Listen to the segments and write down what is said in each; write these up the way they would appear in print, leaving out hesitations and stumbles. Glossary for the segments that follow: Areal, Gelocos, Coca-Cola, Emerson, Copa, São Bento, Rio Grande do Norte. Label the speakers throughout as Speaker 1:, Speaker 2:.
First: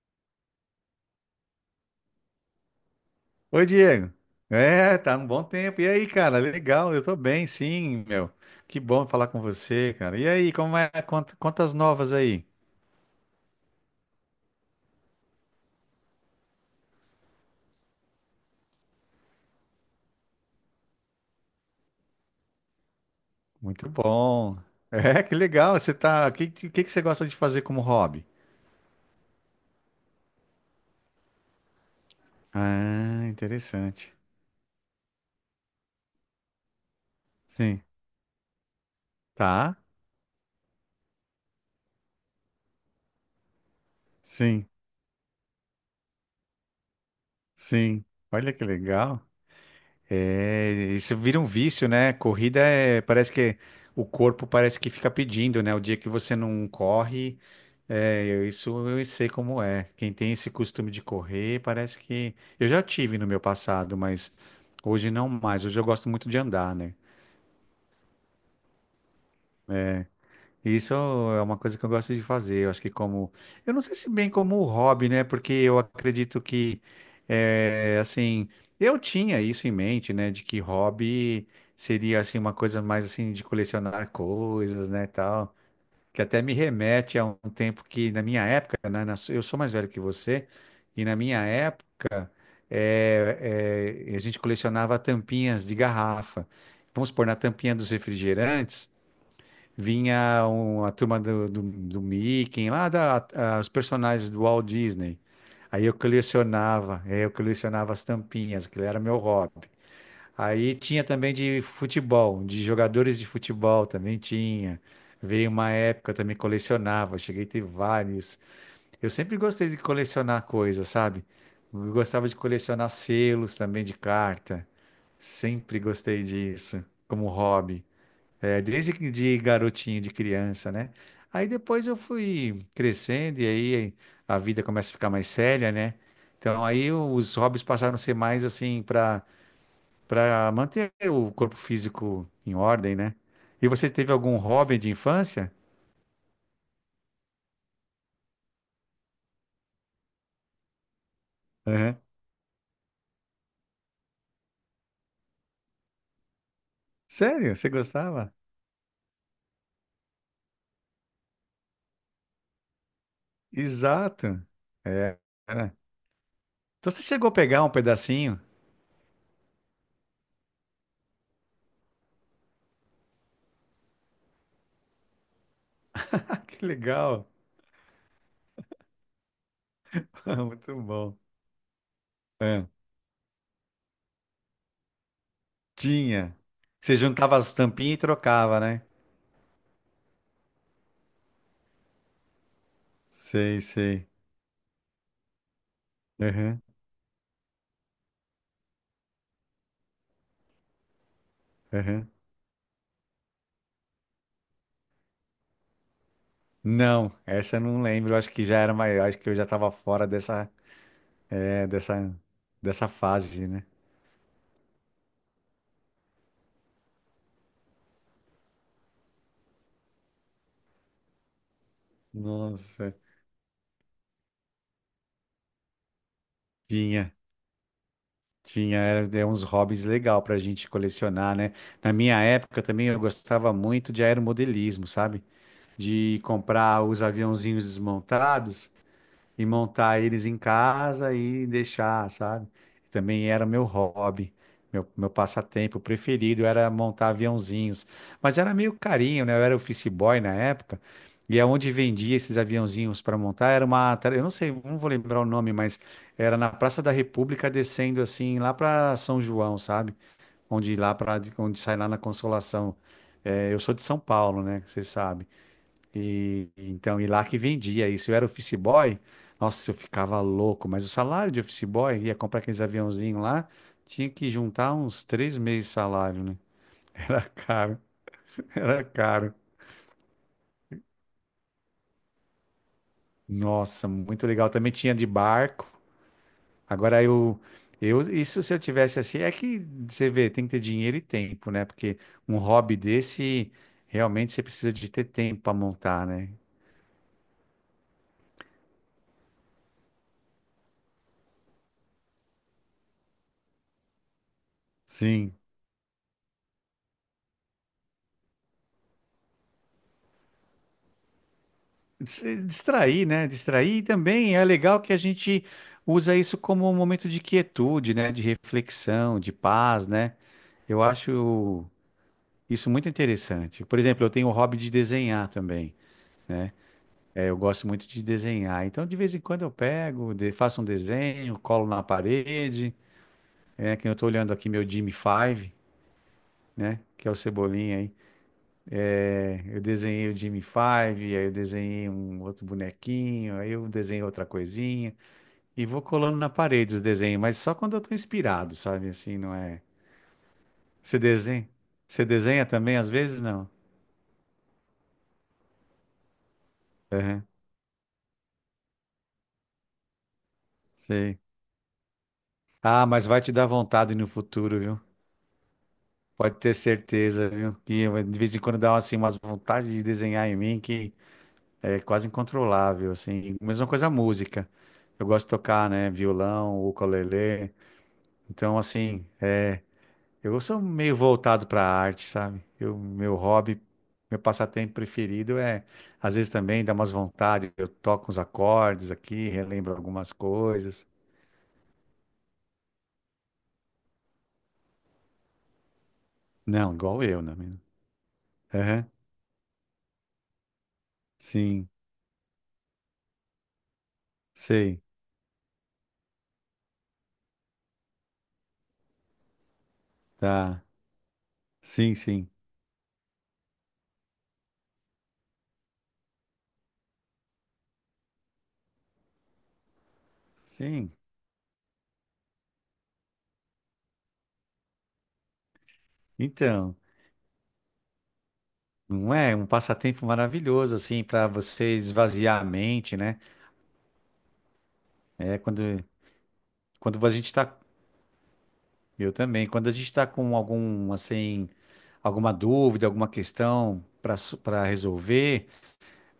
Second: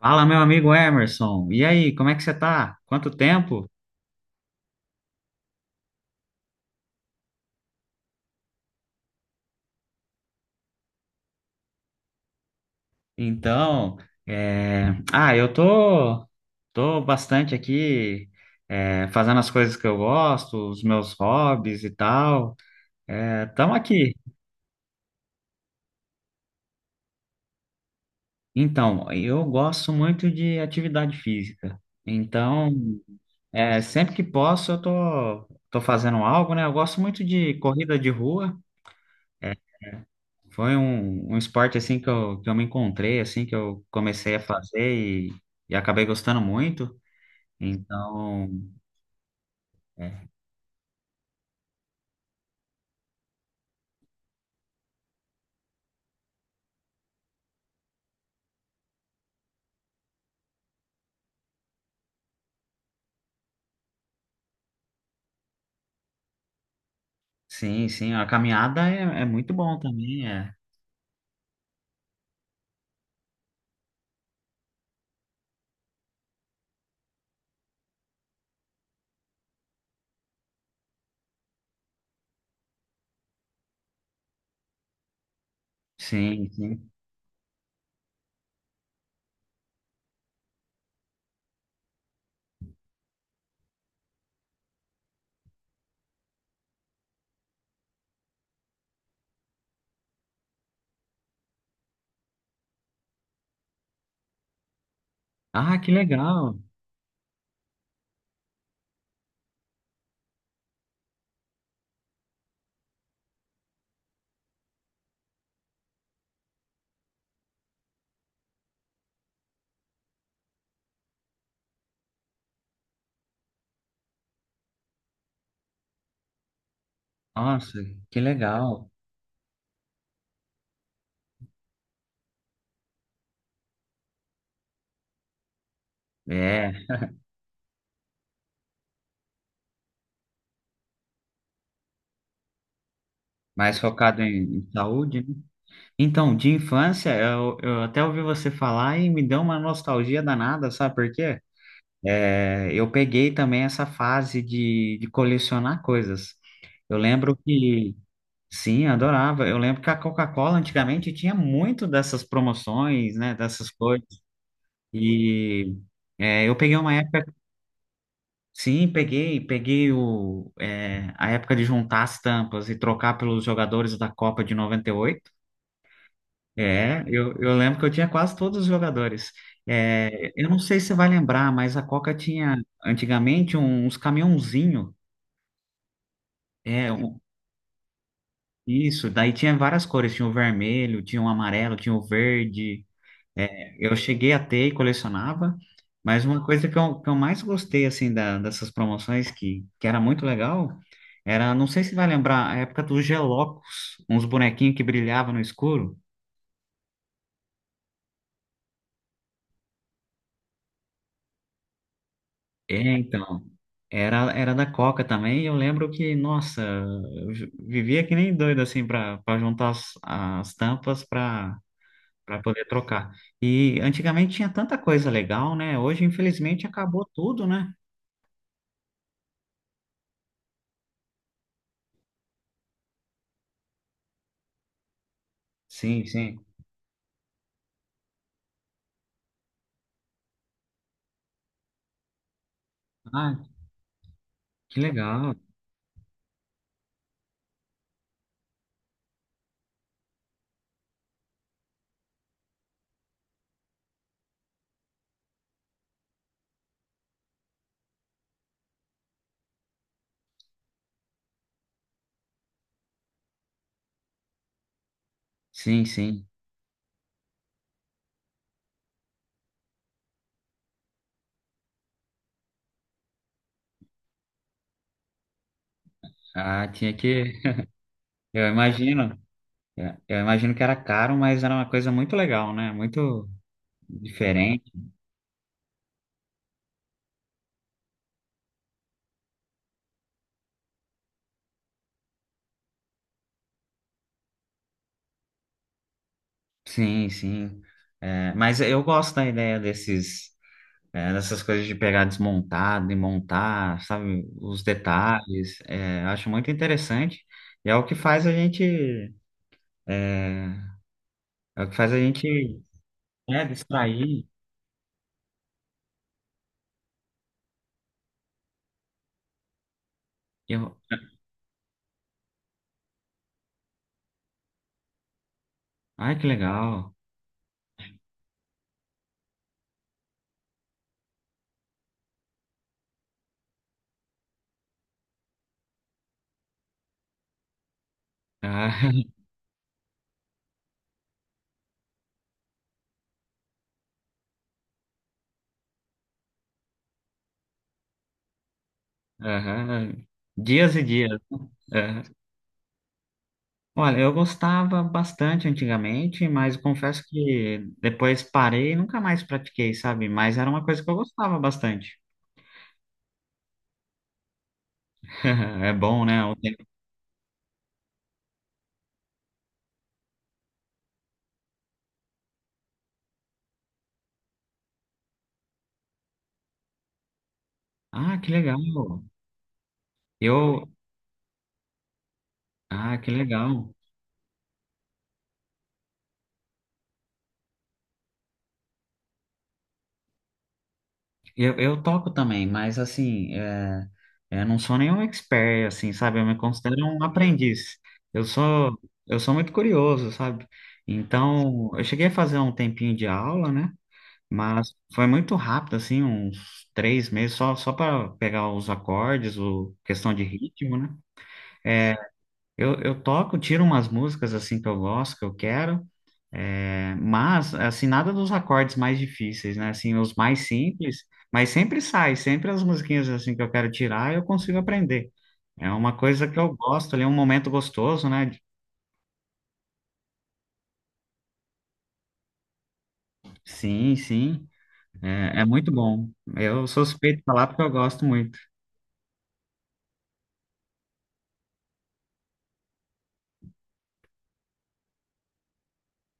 Speaker 1: Fala, meu amigo Emerson. E aí, como é que você tá? Quanto
Speaker 2: Oi,
Speaker 1: tempo?
Speaker 2: Diego. É, tá um bom tempo. E aí, cara? Legal, eu tô bem, sim, meu. Que bom falar com você, cara. E aí, como é? Quantas novas aí?
Speaker 1: Então, é... ah, eu tô bastante aqui, fazendo as coisas que eu gosto, os meus hobbies e tal. É, tamo
Speaker 2: Muito
Speaker 1: aqui.
Speaker 2: bom. É, que legal. Você tá. Que você gosta de fazer como hobby?
Speaker 1: Então, eu gosto muito de atividade física. Então,
Speaker 2: Ah, interessante.
Speaker 1: sempre que posso, eu tô fazendo algo, né? Eu gosto muito de
Speaker 2: Sim.
Speaker 1: corrida de rua.
Speaker 2: Tá?
Speaker 1: Foi um esporte assim que eu me encontrei, assim, que eu comecei a
Speaker 2: Sim,
Speaker 1: fazer e, e acabei gostando muito.
Speaker 2: sim.
Speaker 1: Então,
Speaker 2: Olha que legal.
Speaker 1: é,
Speaker 2: É, isso vira um vício, né? Corrida é, parece que o corpo parece que fica pedindo, né? O dia que você não corre. É, isso eu sei como é. Quem tem esse costume de correr, parece que. Eu já tive no meu passado, mas hoje não mais. Hoje eu gosto muito de andar, né?
Speaker 1: sim, sim, a caminhada é muito bom também, é.
Speaker 2: Isso é uma coisa que eu gosto de fazer. Eu acho que como. Eu não sei se bem como um hobby, né? Porque eu acredito que, assim, eu tinha isso em mente, né? De que hobby seria, assim, uma coisa mais, assim, de colecionar coisas, né? Tal. Que até
Speaker 1: Sim,
Speaker 2: me
Speaker 1: sim.
Speaker 2: remete a um tempo que, na minha época, né, eu sou mais velho que você, e na minha época, a gente colecionava tampinhas de garrafa. Vamos supor, na tampinha dos refrigerantes, a turma do Mickey, lá da, os personagens do Walt Disney.
Speaker 1: Ah,
Speaker 2: Aí
Speaker 1: que
Speaker 2: eu
Speaker 1: legal!
Speaker 2: colecionava, aí eu colecionava as tampinhas, aquilo era meu hobby. Aí tinha também de futebol, de jogadores de futebol também tinha. Veio uma época, eu também colecionava, cheguei a ter vários. Eu sempre gostei de colecionar coisas, sabe? Eu gostava de colecionar selos também de carta. Sempre gostei disso, como
Speaker 1: Nossa,
Speaker 2: hobby.
Speaker 1: que
Speaker 2: É,
Speaker 1: legal!
Speaker 2: de garotinho, de criança, né? Aí depois eu fui crescendo e aí a vida começa a ficar mais séria, né? Então
Speaker 1: É,
Speaker 2: aí os hobbies passaram a ser mais assim para manter o corpo físico em ordem, né? E
Speaker 1: mais
Speaker 2: você teve
Speaker 1: focado
Speaker 2: algum
Speaker 1: em
Speaker 2: hobby de
Speaker 1: saúde, né?
Speaker 2: infância?
Speaker 1: Então, de infância, eu até ouvi você falar e me deu uma nostalgia danada, sabe por quê?
Speaker 2: Aham.
Speaker 1: É, eu peguei também essa fase de colecionar coisas. Eu lembro
Speaker 2: Sério? Você
Speaker 1: que,
Speaker 2: gostava?
Speaker 1: sim, adorava. Eu lembro que a Coca-Cola antigamente tinha muito dessas promoções, né, dessas coisas.
Speaker 2: Exato. É,
Speaker 1: E
Speaker 2: era.
Speaker 1: eu peguei
Speaker 2: Então
Speaker 1: uma
Speaker 2: você chegou
Speaker 1: época,
Speaker 2: a pegar um pedacinho?
Speaker 1: sim, peguei a época de juntar as tampas e trocar pelos jogadores da Copa de noventa e oito.
Speaker 2: Ah, que
Speaker 1: É,
Speaker 2: legal.
Speaker 1: eu lembro que eu tinha quase todos os jogadores. É, eu não
Speaker 2: Muito
Speaker 1: sei se você vai
Speaker 2: bom.
Speaker 1: lembrar, mas a Coca tinha
Speaker 2: É.
Speaker 1: antigamente uns caminhãozinhos.
Speaker 2: Tinha.
Speaker 1: É,
Speaker 2: Você
Speaker 1: o-
Speaker 2: juntava as tampinhas e trocava, né?
Speaker 1: isso. Daí tinha várias cores. Tinha o vermelho, tinha o amarelo, tinha o verde.
Speaker 2: Sei,
Speaker 1: É, eu
Speaker 2: sei.
Speaker 1: cheguei a ter e colecionava. Mas uma
Speaker 2: Aham,
Speaker 1: coisa que eu mais gostei, assim, dessas promoções, que era muito legal, era, não sei se vai
Speaker 2: aham.
Speaker 1: lembrar, a época dos Gelocos, uns bonequinhos que brilhavam no escuro.
Speaker 2: Não, essa eu não lembro. Eu acho que já era maior. Acho que eu já estava fora dessa, é, dessa,
Speaker 1: É,
Speaker 2: dessa
Speaker 1: então,
Speaker 2: fase, né?
Speaker 1: era da Coca também, e eu lembro que, nossa, vivia que nem doido, assim, para juntar as tampas para poder
Speaker 2: Nossa,
Speaker 1: trocar. E antigamente tinha tanta coisa legal, né? Hoje, infelizmente, acabou
Speaker 2: tinha.
Speaker 1: tudo, né?
Speaker 2: Tinha, era, era uns hobbies legal pra gente colecionar, né? Na minha época também eu gostava muito de aeromodelismo, sabe?
Speaker 1: Sim,
Speaker 2: De
Speaker 1: sim.
Speaker 2: comprar os aviãozinhos desmontados e montar eles em casa e deixar, sabe? Também
Speaker 1: Ah,
Speaker 2: era meu hobby,
Speaker 1: que
Speaker 2: meu
Speaker 1: legal.
Speaker 2: passatempo preferido era montar aviãozinhos. Mas era meio carinho, né? Eu era office boy na época, e aonde vendia esses aviãozinhos para montar era uma, eu não sei, não vou lembrar o nome, mas era na Praça da República descendo assim lá para São João, sabe? Onde lá para onde sai lá na Consolação. É, eu sou de São Paulo, né? Você sabe.
Speaker 1: Sim, sim.
Speaker 2: E então, e lá que vendia isso. Eu era office boy, nossa, eu ficava louco, mas o salário de office boy, ia comprar aqueles aviãozinhos lá, tinha que juntar uns 3 meses de salário, né?
Speaker 1: Ah, tinha
Speaker 2: Era
Speaker 1: que.
Speaker 2: caro,
Speaker 1: Eu
Speaker 2: era
Speaker 1: imagino.
Speaker 2: caro.
Speaker 1: Eu imagino que era caro, mas era uma coisa muito legal, né? Muito
Speaker 2: Nossa, muito legal.
Speaker 1: diferente.
Speaker 2: Também tinha de barco. Agora isso se eu tivesse assim, é que você vê, tem que ter dinheiro e tempo, né? Porque um hobby desse, realmente você precisa de ter tempo para montar, né?
Speaker 1: Sim, sim. É, mas eu gosto da ideia dessas coisas de pegar desmontado e montar, sabe? Os
Speaker 2: Sim.
Speaker 1: detalhes. É, eu acho muito interessante. E é o que faz a gente, é é o que faz a gente
Speaker 2: Distrair, né?
Speaker 1: É,
Speaker 2: Distrair e
Speaker 1: distrair.
Speaker 2: também é legal que a gente usa isso como um momento de quietude, né? De reflexão, de paz, né?
Speaker 1: Eu...
Speaker 2: Eu acho isso muito interessante. Por exemplo, eu tenho o hobby de desenhar também.
Speaker 1: Ai, que legal.
Speaker 2: É, eu gosto muito de desenhar. Então, de vez em quando eu pego, faço um desenho, colo na parede. É, que eu estou olhando aqui meu Jimmy Five, né? Que é o Cebolinha aí.
Speaker 1: Ah,
Speaker 2: É, eu desenhei o Jimmy Five, aí eu desenhei um outro bonequinho, aí eu desenhei outra coisinha. E vou colando na parede os desenhos, mas só quando eu tô inspirado, sabe? Assim, não é.
Speaker 1: aham. Dias e
Speaker 2: Você
Speaker 1: dias.
Speaker 2: desenha?
Speaker 1: Aham.
Speaker 2: Você desenha também às vezes? Não.
Speaker 1: Olha, eu gostava bastante antigamente, mas confesso
Speaker 2: Aham,
Speaker 1: que depois parei e nunca mais pratiquei, sabe? Mas era uma coisa que eu
Speaker 2: sei.
Speaker 1: gostava bastante.
Speaker 2: Ah, mas vai te dar vontade no futuro, viu?
Speaker 1: É bom, né?
Speaker 2: Pode ter certeza, viu? Que eu, de vez em quando dá assim, umas vontades de desenhar em mim que é quase incontrolável, assim. Mesma coisa a música. Eu gosto de tocar, né? Violão, ukulele.
Speaker 1: Ah, que legal.
Speaker 2: Então, assim. Eu sou
Speaker 1: Eu.
Speaker 2: meio voltado para a arte, sabe? Eu,
Speaker 1: Ah, que
Speaker 2: meu hobby,
Speaker 1: legal.
Speaker 2: meu passatempo preferido é, às vezes também dá umas vontades, eu toco uns acordes aqui, relembro algumas coisas.
Speaker 1: Eu toco também, mas assim, eu não sou nenhum expert, assim, sabe? Eu me
Speaker 2: Não,
Speaker 1: considero
Speaker 2: igual
Speaker 1: um
Speaker 2: eu, né? Menino?
Speaker 1: aprendiz. Eu sou,
Speaker 2: Aham,
Speaker 1: eu sou muito curioso, sabe?
Speaker 2: sim,
Speaker 1: Então, eu cheguei a fazer um tempinho de aula, né? Mas
Speaker 2: sei,
Speaker 1: foi muito rápido, assim, uns 3 meses, só para pegar os acordes, o questão de
Speaker 2: tá.
Speaker 1: ritmo, né?
Speaker 2: Sim, sim,
Speaker 1: Eu toco, tiro umas músicas, assim, que eu gosto, que eu quero, mas, assim, nada dos acordes mais difíceis, né? Assim, os mais
Speaker 2: sim.
Speaker 1: simples, mas sempre sai, sempre as musiquinhas, assim, que eu quero tirar, eu consigo aprender. É uma coisa que eu
Speaker 2: Então,
Speaker 1: gosto ali, é um momento gostoso, né?
Speaker 2: não é um passatempo maravilhoso, assim, para você esvaziar a mente, né?
Speaker 1: Sim, sim,
Speaker 2: É
Speaker 1: é
Speaker 2: quando,
Speaker 1: muito bom. Eu sou
Speaker 2: quando a
Speaker 1: suspeito de
Speaker 2: gente
Speaker 1: falar
Speaker 2: tá,
Speaker 1: porque eu gosto muito.
Speaker 2: eu também, quando a gente tá com algum, assim, alguma dúvida, alguma questão para resolver,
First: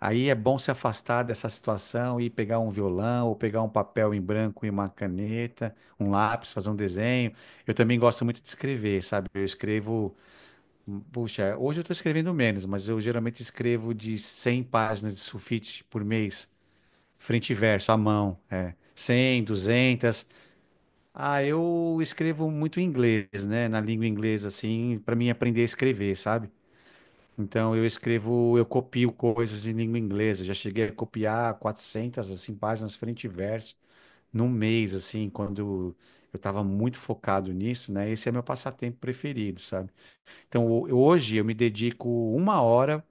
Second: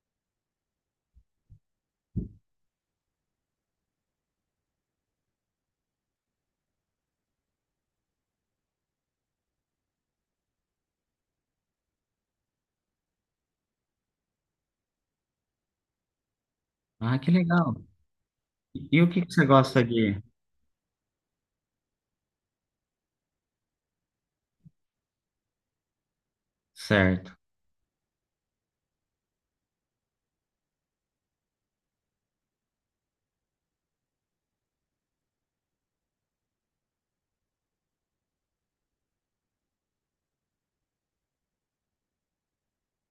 Speaker 2: aí é bom se afastar dessa situação e pegar um violão ou pegar um papel em branco e uma caneta, um lápis, fazer um desenho. Eu também gosto muito de escrever, sabe? Eu escrevo, puxa, hoje eu estou escrevendo menos, mas eu geralmente escrevo de 100 páginas de sulfite por mês,
Speaker 1: Ah, que
Speaker 2: frente e
Speaker 1: legal.
Speaker 2: verso, à mão, é.
Speaker 1: E o que que
Speaker 2: 100,
Speaker 1: você gosta de...
Speaker 2: 200. Ah, eu escrevo muito em inglês, né? Na língua inglesa, assim, para mim aprender a escrever, sabe?
Speaker 1: Certo.
Speaker 2: Então eu escrevo, eu copio coisas em língua inglesa. Já cheguei a copiar 400 assim páginas frente e verso num mês assim, quando eu estava muito focado nisso, né? Esse é meu passatempo preferido, sabe? Então hoje eu me dedico uma hora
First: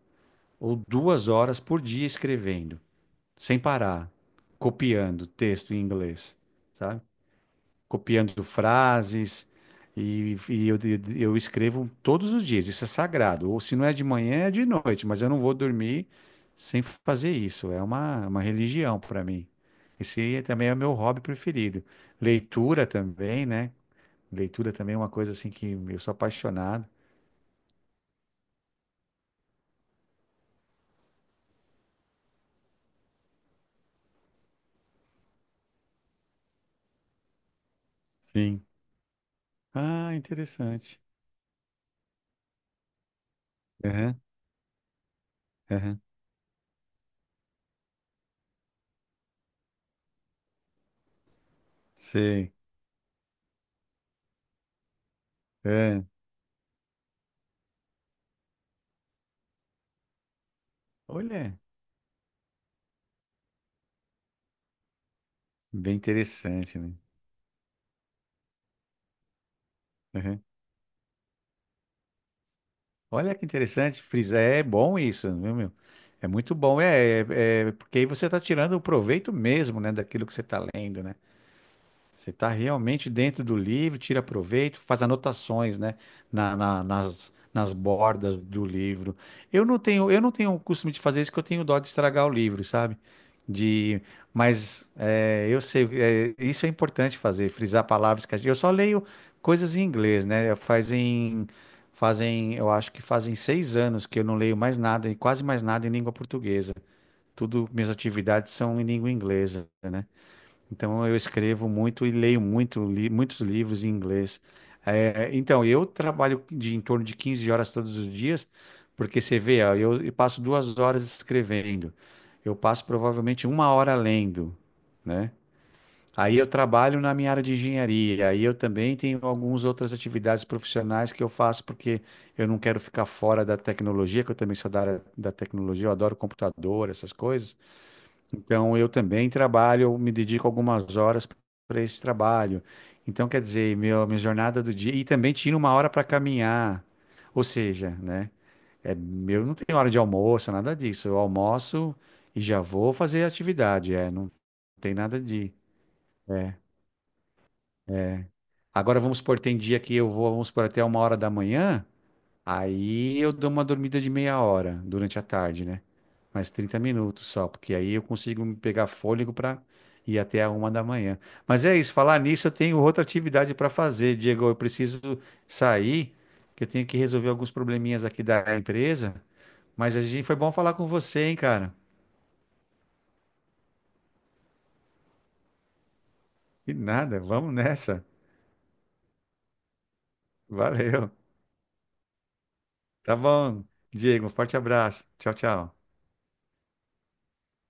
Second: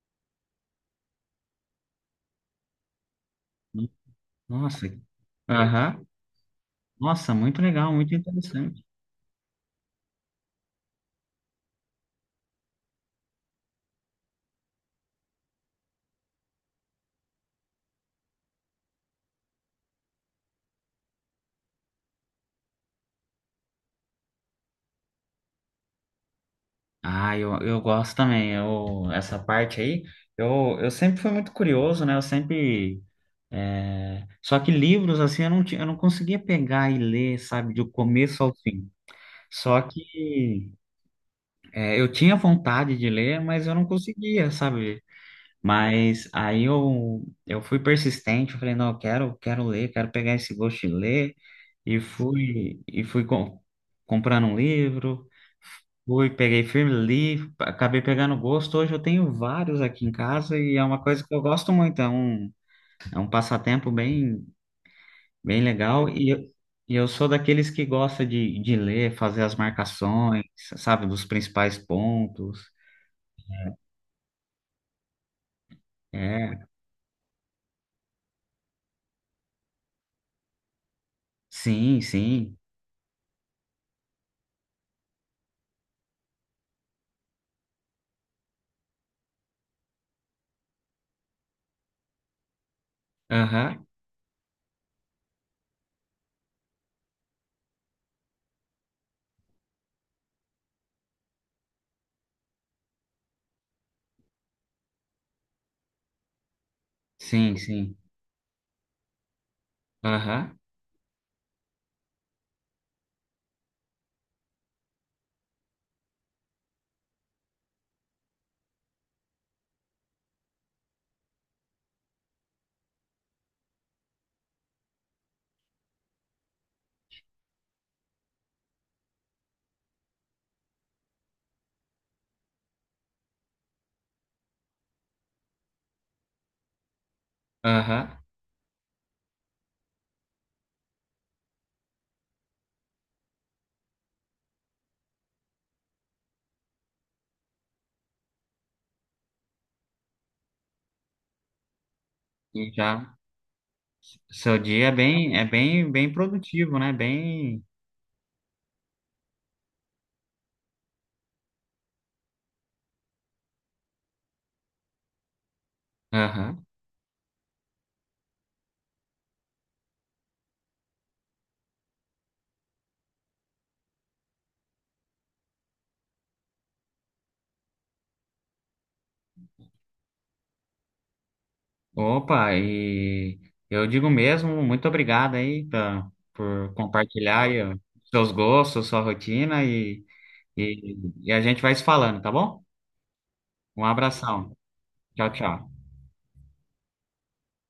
Speaker 2: ou 2 horas por dia escrevendo, sem parar,
Speaker 1: Nossa,
Speaker 2: copiando texto em
Speaker 1: aham.
Speaker 2: inglês, sabe?
Speaker 1: Nossa, muito legal, muito
Speaker 2: Copiando
Speaker 1: interessante.
Speaker 2: frases. E, e eu, eu escrevo todos os dias, isso é sagrado. Ou se não é de manhã, é de noite, mas eu não vou dormir sem fazer isso. É uma religião para mim. Esse também é o meu hobby preferido. Leitura também, né? Leitura também é uma coisa assim que eu sou apaixonado.
Speaker 1: Ah, eu gosto também. Essa parte aí, eu sempre fui muito curioso, né? Eu sempre. Só que livros, assim, eu não conseguia pegar e ler, sabe, do começo ao
Speaker 2: Sim.
Speaker 1: fim. Só
Speaker 2: Ah,
Speaker 1: que
Speaker 2: interessante.
Speaker 1: é, eu tinha vontade de ler, mas eu não
Speaker 2: Aham,
Speaker 1: conseguia, sabe?
Speaker 2: aham.
Speaker 1: Mas aí eu fui persistente, eu falei, não, eu quero, quero ler, quero pegar esse gosto de ler, e
Speaker 2: Sei.
Speaker 1: fui, e fui comprando um livro,
Speaker 2: É.
Speaker 1: fui, peguei firme, li, acabei pegando gosto, hoje eu tenho vários aqui em casa, e é uma coisa que eu
Speaker 2: Olha,
Speaker 1: gosto muito, é um passatempo bem, bem
Speaker 2: bem
Speaker 1: legal, e eu,
Speaker 2: interessante, né?
Speaker 1: e eu sou daqueles que gosta de ler, fazer as
Speaker 2: Aham.
Speaker 1: marcações, sabe, dos principais pontos,
Speaker 2: Olha que interessante, frisar, é bom isso, viu, meu? É muito
Speaker 1: é,
Speaker 2: bom, porque aí você está tirando o proveito mesmo, né, daquilo que você está lendo, né?
Speaker 1: sim,
Speaker 2: Você está
Speaker 1: sim,
Speaker 2: realmente dentro do livro, tira proveito, faz anotações, né, nas bordas do livro. Eu não tenho o costume de fazer isso, que eu tenho dó de estragar o livro, sabe?
Speaker 1: aham,
Speaker 2: De, mas é, eu sei, é, isso é importante fazer, frisar palavras que a gente, eu só leio coisas em inglês, né? Fazem, eu acho que fazem 6 anos que eu não leio mais nada, e quase mais nada em língua portuguesa.
Speaker 1: sim,
Speaker 2: Tudo, minhas
Speaker 1: sim.
Speaker 2: atividades são em língua inglesa, né?
Speaker 1: Aham,
Speaker 2: Então eu escrevo muito e leio muito, muitos livros em inglês. É, então eu trabalho de em torno de 15 horas todos os dias, porque você vê, ó, eu passo 2 horas escrevendo, eu passo provavelmente uma hora lendo, né? Aí eu trabalho na minha área de engenharia, aí eu também tenho algumas outras atividades profissionais que eu faço porque eu não quero ficar fora da tecnologia, que eu também sou da área da tecnologia, eu adoro computador, essas coisas.
Speaker 1: aham.
Speaker 2: Então, eu também trabalho, me dedico algumas horas para esse trabalho. Então, quer dizer, meu, minha jornada do dia. E também tiro uma hora para caminhar. Ou seja, né? É, eu não tenho hora de almoço, nada disso. Eu almoço e já
Speaker 1: E
Speaker 2: vou
Speaker 1: já
Speaker 2: fazer atividade. É, não
Speaker 1: seu dia é
Speaker 2: tem nada
Speaker 1: bem, é
Speaker 2: de.
Speaker 1: bem, bem
Speaker 2: É.
Speaker 1: produtivo, né? Bem.
Speaker 2: Agora, vamos supor, tem dia que eu vou, vamos supor, até uma hora da manhã. Aí eu dou uma dormida de meia hora durante a tarde, né? Mais
Speaker 1: Aham.
Speaker 2: 30 minutos só, porque aí eu consigo me pegar fôlego para ir até a uma da manhã. Mas é isso, falar nisso, eu tenho outra atividade para fazer, Diego. Eu preciso sair, que eu tenho que resolver alguns probleminhas aqui da empresa. Mas a gente foi bom falar com você, hein, cara?
Speaker 1: Opa, e eu digo mesmo, muito obrigado aí tá, por
Speaker 2: E nada,
Speaker 1: compartilhar
Speaker 2: vamos
Speaker 1: aí, ó,
Speaker 2: nessa.
Speaker 1: seus gostos, sua rotina e,
Speaker 2: Valeu.
Speaker 1: e a gente vai se falando, tá bom?
Speaker 2: Tá bom,
Speaker 1: Um
Speaker 2: Diego. Um
Speaker 1: abração.
Speaker 2: forte abraço.
Speaker 1: Tchau,
Speaker 2: Tchau,
Speaker 1: tchau.
Speaker 2: tchau.